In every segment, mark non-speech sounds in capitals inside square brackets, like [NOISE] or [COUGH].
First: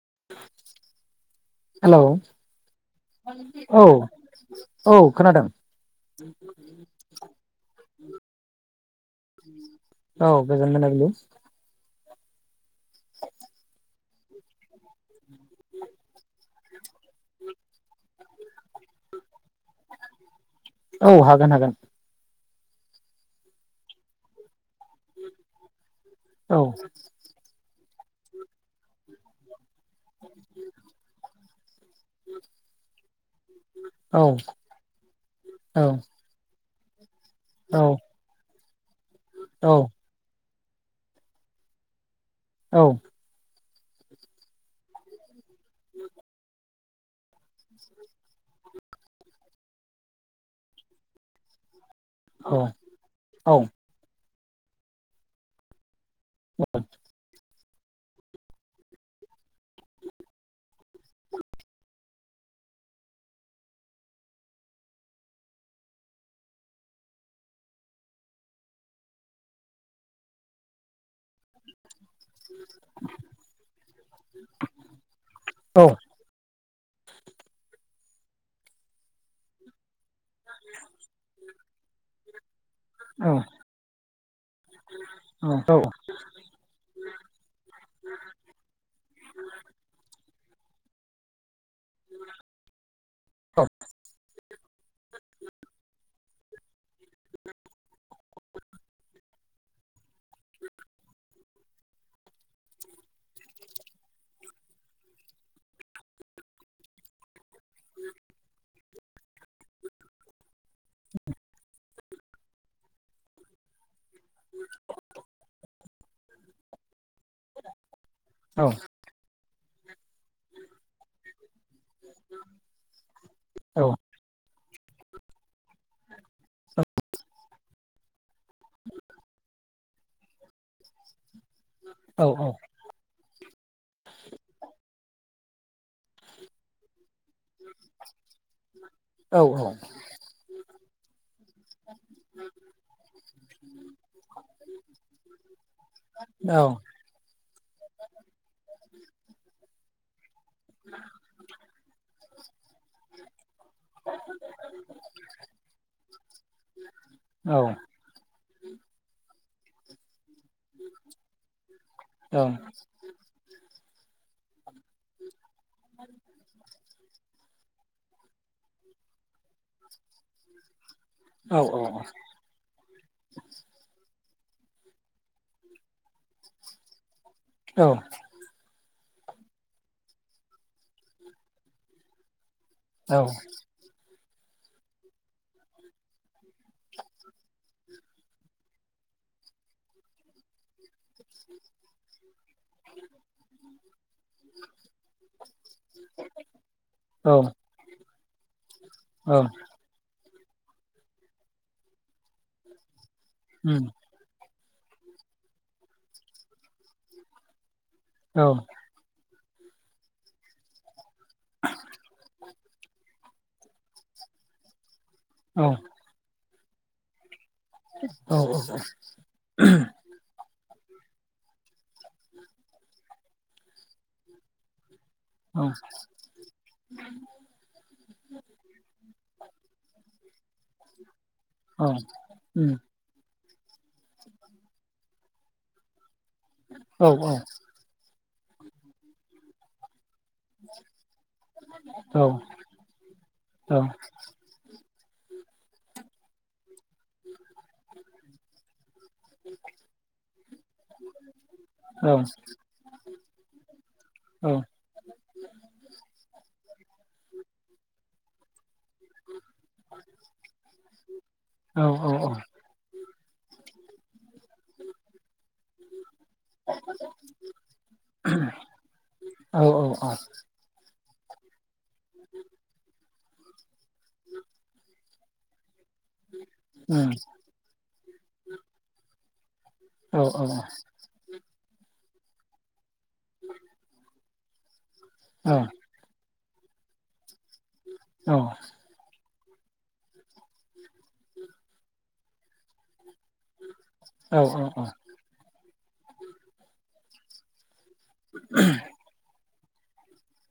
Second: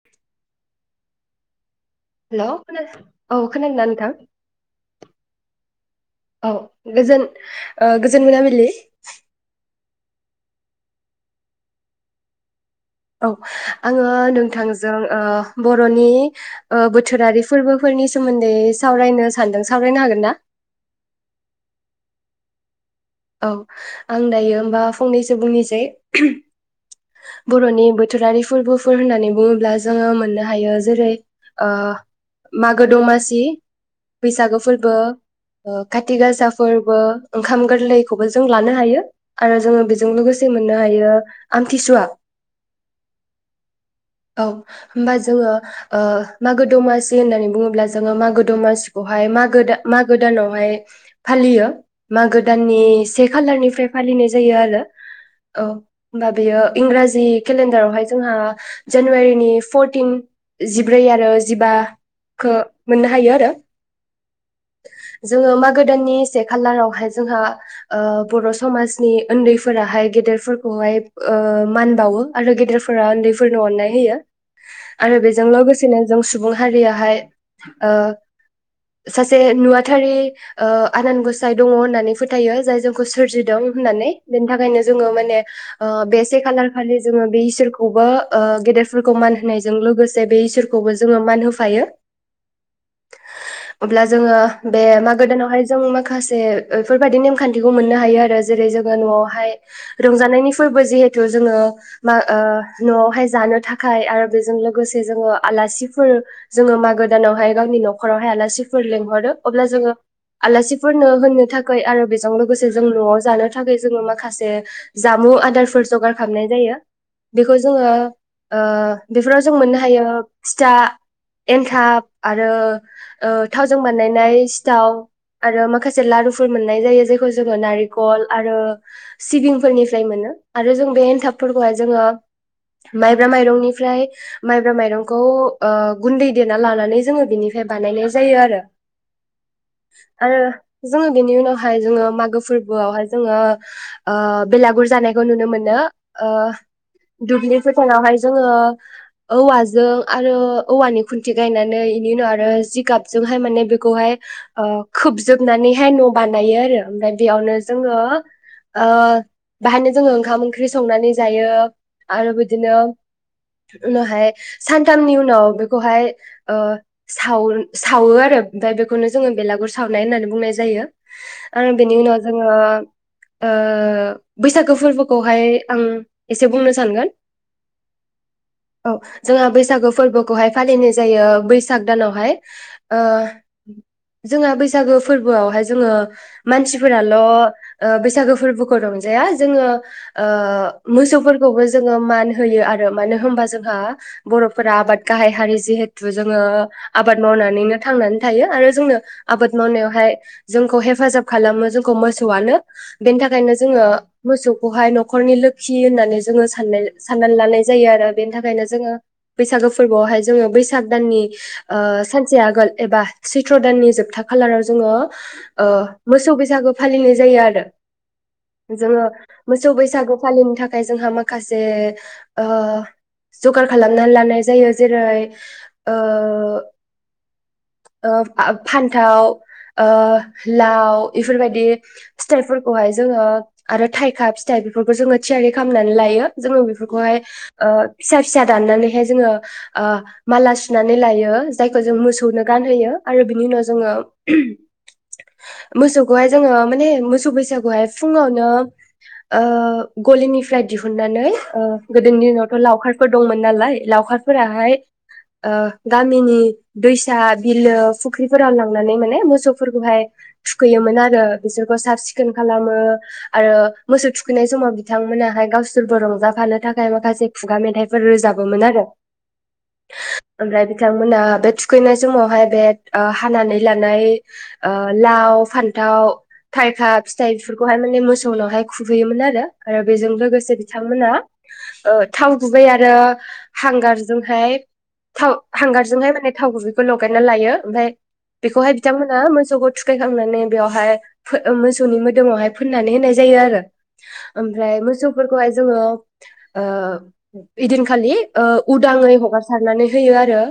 [INAUDIBLE] Hello खोनादों औ खोनादोंदा नोंथां औ खोनादों औ गोजोन गोजोन मोनाबिलि औ गोजोन मोनाबिलि औ आङो ओ नोंथांजों जों ओ बर'नि बोथोरारि फोरबोफोरनि सोमोन्दै सावरायनो सानदों सावरायनो हागोन ना औ हागोन हागोन औ आं दायो होमबा फंनैसो बुंनोसै [UNINTELLIGIBLE] औ बर'नि बोथोरारि फोरबोफोर होननानै बुङोब्ला जोङो मोननो हायो जेरै ओ मागो दमासि औ बैसागो फोरबो औ खाथि गासा फोरबो ओंखाम औ गोरलै खौबो जों लानो हायो आरो औ जोङो बेजों लोगोसे जों मोननो हायो आमथिसुवा औ औ होमबा जोङो ओ मागो दमासि होननानै बुङोब्ला जोङो मागो दमासिखौहाय मागो मागो दानावहाय फालियो मागो औ दाननि से औ खालारनिफ्राय फालियो नाय जायो आरो औ होमबा बेयो इंराजि केलेन्डारावहाय जोंहा जानुवारिनि फरटिन जिब्रै आरो जिबाखौ मोननो हायो आरो जोङो मागो दाननि से खालारावहाय जोंहा ओ बर' समाजनि उन्दैफोराहाय गेदेरफोरखौहाय मान बावो आरो गेदेरफोरा उन्दैफोरनो अननाय होयो आरो बेजों औ औ लोगोसेनो जों सुबुं हारियाहाय ओ सासे नुवाथारि ओ आनान गसाइ दङ होननानै फोथायो जाय जोंखौ सोरजिदों होननानै बेनि थाखायनो जोङो माने बे से खालार खालि जोङो बे इसोरखौबो गेदेरफोरखौ मान होनायजों लोगोसे जे बे इसोरखौबो जोङो मान होफायो औ अब्ला जोङो बे मागो दानावहाय जों माखासे बेफोरबायाददि नेमखान्थिखौ मोननो हायो आरो जेरै जोङो न'आवहाय रंजानायनि फोरबो जिहेथु जोङो मा ओ न'आवहाय जानो थाखाय आरो बेजों लोगोसे जोङो आलासिफोर जोङो मागो दानावहाय गावनि न'खरावहाय आलासि फोर लेंहरो ओ बिफोर जों मोननो हायो फिथा एन्थाब आरो ओ जों औ बानायनाय सिथाव आरो माखासे लारु बो मोननाय जायो जायखौ जोङो नारें नारेकल आरो सिबिं फोरनिफ्राय मोनो आरो जों बे एनथाबफोरखौ हाय जोंङो माय माइब्रा माइरंनिफ्राय माइब्रा माइरंखौ ओ गुन्दै देना लानानै जोङो बिनिफ्राय बानायनाय जायो आरो औ आरो जोङो बेनि उनाव हाय जोङो मागो फोरबोआवहाय जोङो ओ बेलागुर जानायखौ नुनो मोनो ओ दुब्लि फोथारावहाय जोङो औवाजों आरो औवानि खुन्थि गायनानै बेनि उनाव आरो जिगाब जोंहाय माने बेखौहाय ओ खोबजोबनानैहाय न बानायो आरो ओमफ्राय बेयावनो जोङो ओ बेहायनो जोङो ओखाम ओंख्रि संनानै जायो आरो बिदिनो उनावहाय सानथामनि उनाव बेखौहाय ओ साव सावो आरो ओमफ्राय बेखौनो जोङो बेलागुर सावनाय होननानै बुंनाय जायो आरो बेनि उनाव जोङो ओ बैसागो फोरबोखौहाय आं एसे बुंनो सानगोन औ औ जोंहा बैसागो फोरबोखौहाय फालिनाय जायो बैसाग दानावहाय। ओ जोंहा बैसागो फोरबोआवहाय जोङो मानसिफोराल' बैसागो फोरबोखौ रंजाया जोङो ओ मोसौफोरखौबो जोङो मान होयो आरो मानो होनबा जोंहा बर'फोरा आबाद गाहाय हारि जिहेथु जोङो आबाद मावनानैनो थां नानै थायो आरो जोंनो आबाद मावनायावहाय जोंखौ हेफाजाब खालामो जोंखौ मोसौआनो। बेनि थाखायनो जोङो उम मोसौ खौहाय न'खरनि लोखि होननानै जोङो साननाय साननानै लानाय जायो आरो बेनि औ थाखायनो जोङो बैसागो फोरबोआवहाय जोङो बैसाग दाननि ओ सानसे आगोल एबा सैथ्र' दाननि जोबथा खालाराव जोङो औ ओ मोसौ बैसा सागो फालिनाय जायो आरो। औ जोङो मोसौ बैसागो फालिनो थाख खाय जोंहा माखासे जगार खालामनानै लानाय जायो जे रै ओ ओ फा-फान्थाव ओ ओ लाउ इफोरबायदि उम फिथाइफोरखौहाय जोङो आरो थाइखा फिथाइ बेफोरखौ जोङो थियारि खालामनानै लायो। जोङो औ औ बेफोरखौहाय औ ओ फिसा फिसा दाननानैहाय जोङो ओ माला सुनानै लायो। जायखौ जों औ मोसौनो गानहोयो आरो बिनि उनाव जोङो मोसौखौहाय जोङो माने मोसौ बैसागुवावहाय फुङावनो ओ गलिनिफ्राय दिहुननानै औ गोदोनि उम दिनावथ' लावखारफोर दंमोन नालाय औ औ लावखारफोराहाय ओ गामिनि दैसा, बिलो, फुख्रिफोराव लां नानै माने मोसौफोरखौहाय थुखैयोमोन आरो बिसोरखौ साफ सिखोन खालामो आरो मोसौ थु खैनाय समाव बिथांमोनाहाय गावसोरबो रंजाफानो थाखाय माखासे खुगा मेथाइफोर रोजाबोमोन आरो। आमफ्राय बिथां मोनहा बे थुखैनाय समावहाय बे आ हानानै लानाय लाव फान थाव, थाइखा फिथाइ बेफोरखौहाय माने मोसौनावहाय खुबैयोमोन आरो। आरो बेजों लोगोसे बिथांमोना ओ थावगुबै आरो हांगारजोंहाय [INAUDIBLE] थाव हांगारजोंहाय माने थाव गुबैखौ लगायना लायो। ओमफ्राय बेखौहाय बिथांमोना मोसौ सौखौ थुखैखांनानै बेवहाय मोसौनि मोदोमावहाय फोननानै होनाय जायो आरो ओमफ्रायो मोसौफोरखौहाय जोङो ओ इदिन खालि ओ उदाङै हगार सारनानै होयो आर रो।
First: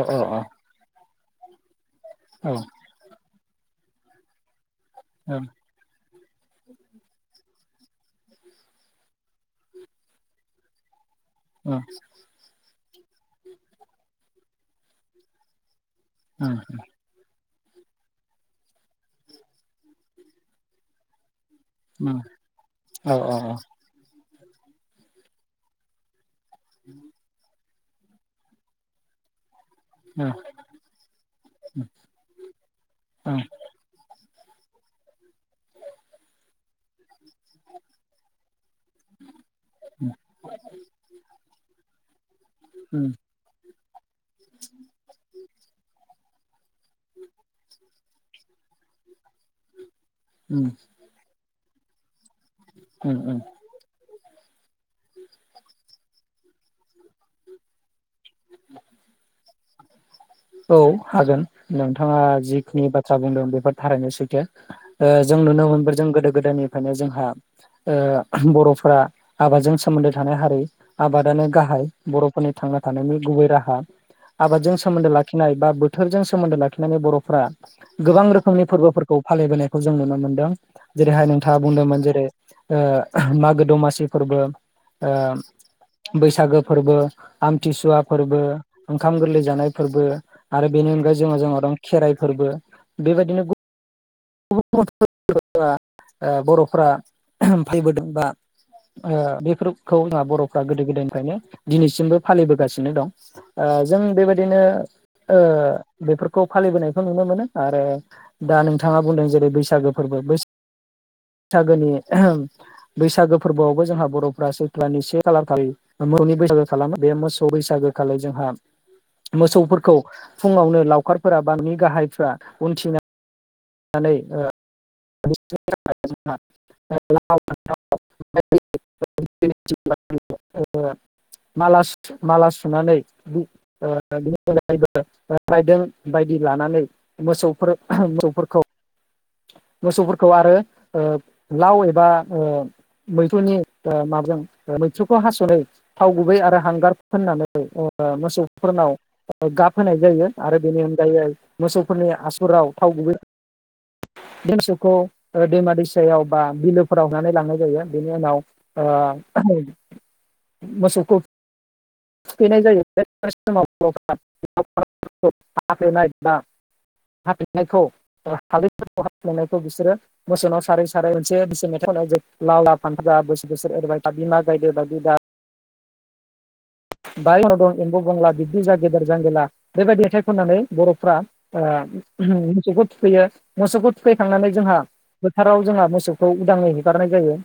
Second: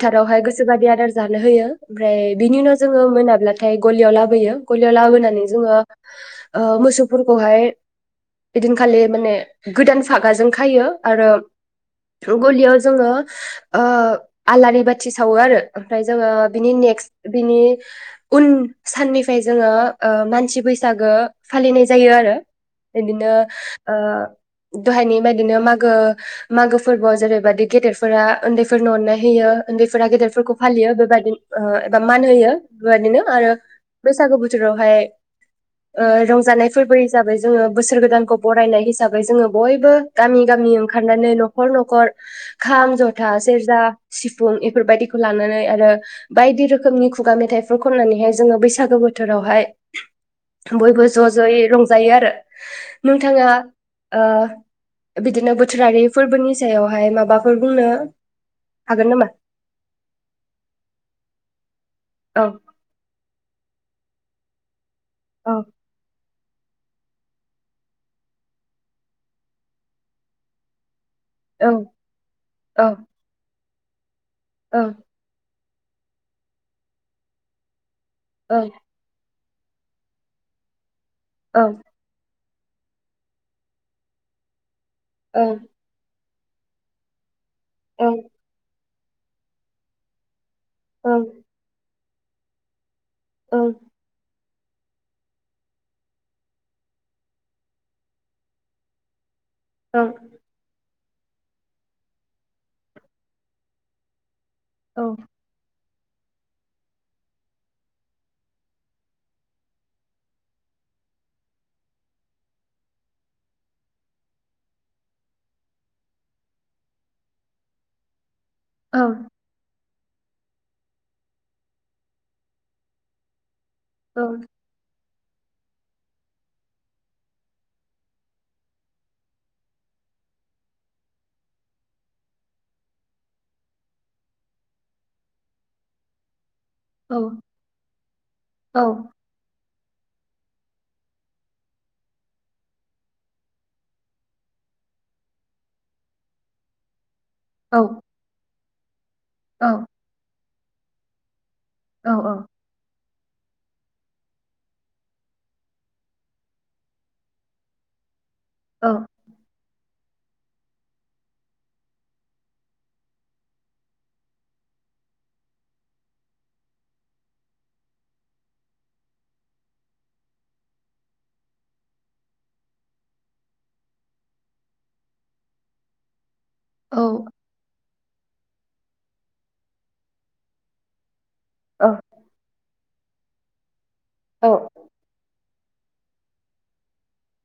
औ औ औ गोसोबादि आदार जानो होयो। ओमफ्राय औ बिनि उनाव जोङो मोनाब्ला थाय गलियाव लाबोयो। गलियाव लाबोनानै जोङो ओ मोसौफोरखौहाय इदिनखालि माने गोदान फागाजों खायो। आरो गलियाव जोङो ओ आलारि बाथि सावो आरो। ओमफ्राय जोङो औ बिनि नेक्स्ट बिनि उन साननिफ्राय जोङो ओ मानसि बैसागो फालिनाय जायो आरो। औ बिदिनो ओ दहायनि बायदिनो मागो मागो फोरबोआव जेरैबायदि गेदेरफोरा उन्दैफोरनो अननाय होयो उन्दैफोरा गेदेरफोरखौ फालियो बेबायदिनो ओ एबा मान होयो बेबायदिनो आरो बैसागु बो बोथोरावहाय ओ रंजानायफोरबो हिसाबै जोङो बोसोर गोदानखौ बरायनाय हिसाबै जोङो बयबो गामि गामि ओंखारनानै न'खर न'खर खाम जथा सेरजा सिफुं बेफोरबायदिखौ लानानै आरो बायदि रोखोमनि खुगा मेथाइफोर खननानैहाय जोङो बैसागो बो बोथोरावहाय बयबो ज' ज'यै रं जायो आरो नोंथाङा ओ बिदिनो बोथोरारि फोरबोनि सायावहाय माबाफोर बुंनो हागोन नामा औ हागोन नोंथाङा औ जिखिनि बाथ्रा बुंदों बेफोर थारैनो सैथो थो ओ जों औ नुनो मोनबो जों गोदो गोदायनि फायनो जोंहा ओ बर'फोरा आबादजों सोमोन्दो थानाय हारि आबादानो औ गाहाय बर'फोरनि थांना औ थानायनि गुबै राहा आबादजों औ सोमोन्दो लाखि बा बोथोरजों सोमोन्दो लाखिनानै बर'फोरा गोबां औ रोखोमनि फोरबोफोरखौ फालिबोनायखौ जों नुनो मोनदों जेरैहाय नोंथाङा औ बुंदोंमोन जेरै ओ मागो दमासि फोरबो ओ बैसागो फोरबो आमथिसुवा औ फोरबो ओंखाम गोरलै जानाय फोरबो आरो बेनि अनगायै जोंङो जोंहा दं खेराइ फोरबो बेबायदिनो औ [UNINTELLIGIBLE] बर'फोरा फैबोदों बा ओ बे [UNINTELLIGIBLE] बर'फ्रा गोदो गोदाय माने दिनैसिमबो फालिबोासिनो दं ओ जों बेबा बिदिनो ओ बेफोरखौ फालिबोनायखौ नुनो मोनो आरो दा नों थाङा बुंदों जेरै बैसागो फोरबो बैसाग सागोनि बैसागो फोरबोआवबो जोंहा बर'फ्रा सैख्लानि से खालार खालि मोसौनि बैसागो खालामो। बे मोसौ बैसागो खालि जोंहा औ मोसौफोरखौ फुङावनो लावखारफोरा बा न'नि गाहायफ्रा उनथिना नानै औ ओ [UNINTELLIGIBLE] माला सु माला सुनानै [UNINTELLIGIBLE] राइदों बायदि लानानै औ मोसौफोर मोसौफोर औ। मोसौफोरखौ आरो ओ लाव एबा ओ मैथ्रुनि माबाजों मैथ्रुखौ हास'नो थाव गुबै आरो हांगार फोननानै औ ओ मोसौ फोरनाव औ गाब होनाय जायो। आरो बिनि अनगायै मोसौफोरनि औ आसुगुराव थाव गुबै देंसोखौ ओ दैमा दैसायाव बा बिलोफोराव होनानै लांनाय जायो बेनि उनाव औ ओ मोसौखौ सुफैनाय जायो बे हाफ्लेनाय बानायखौ हैफोरखौ ह्लेनायखौ बिसोरो मोसौाव सारै साराय मोनसे बिस मेथाइ खनाय ज लाावला फानथा बोसोर बोसोर एओरबाय दा बिमा गायद बिदा [INAUDIBLE] [INAUDIBLE] [UNINTELLIGIBLE] औ बाय म दं एम्बु बंला बिब्दि जा गेदेर जांगिला बेबायदि मेथाइ खननानै बर'फ्रा ओ होम फैयो मुसुगुद फैखांनानै औ जोंहा फोथार औ जोंहा मोसौखौ उदाङै हेगारनाय जायो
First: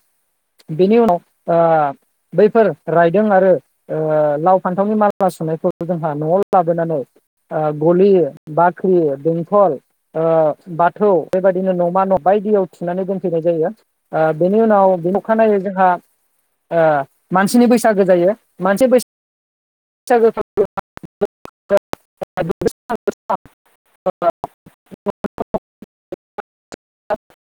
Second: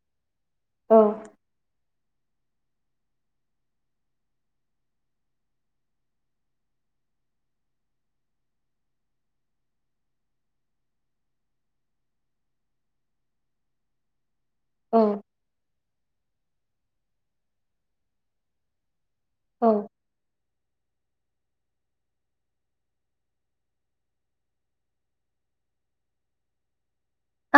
बिनि औ उनाव ओ बैफोर रायदों आरो ओ लाव फान्थावनि माला सुनायखौ जोंहा न'वाव लाबोनानै ओ गलि बाख्रि बेंथल बाथौ बेबायदिनो न'मा न' बायदियाव थुनानै दोनफैनाय जायो ओ बेनि उनाव बेनि औ अखानायै जोंहा ओ मानसिनि बैसागो जायो मानसि बैसा [UNINTELLIGIBLE] [INAUDIBLE]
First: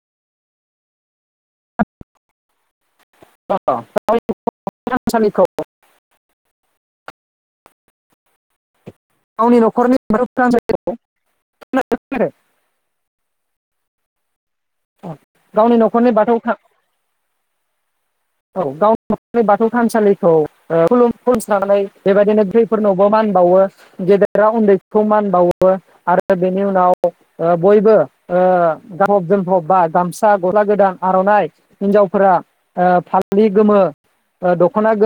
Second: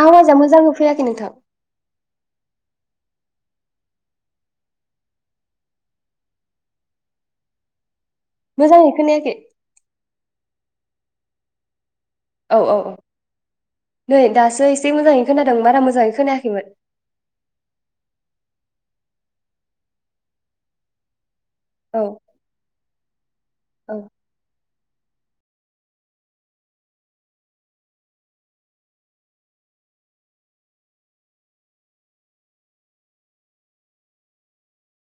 आवाजा मोजांङै फैयाखै नोंथां [UNINTELLIGIBLE] थानसालिखौ मोजाङै खोनायाखै गावनि न'खरनि [UNINTELLIGIBLE] म [UNINTELLIGIBLE] औ औ औ नै दासो एसे मोजाङै खोनादों गावनि बारा न'खरनि मोजाङै बाथौ था खोनायाखैमोन औ गावनि बाथौ थानसालिखौ ओ खुुलुम सनस्रानानै औ बेबायदिनो दैफोरनावबो मान बावो औ गेदेरा उन्दै खौ मान बावो आरो बेनि उनाव ओ बयबो ओ गानफब जोमफब बा गामसा गला गोदान आर'नाइ हिनजावफोरा ओ जि गोमो दख'ना गो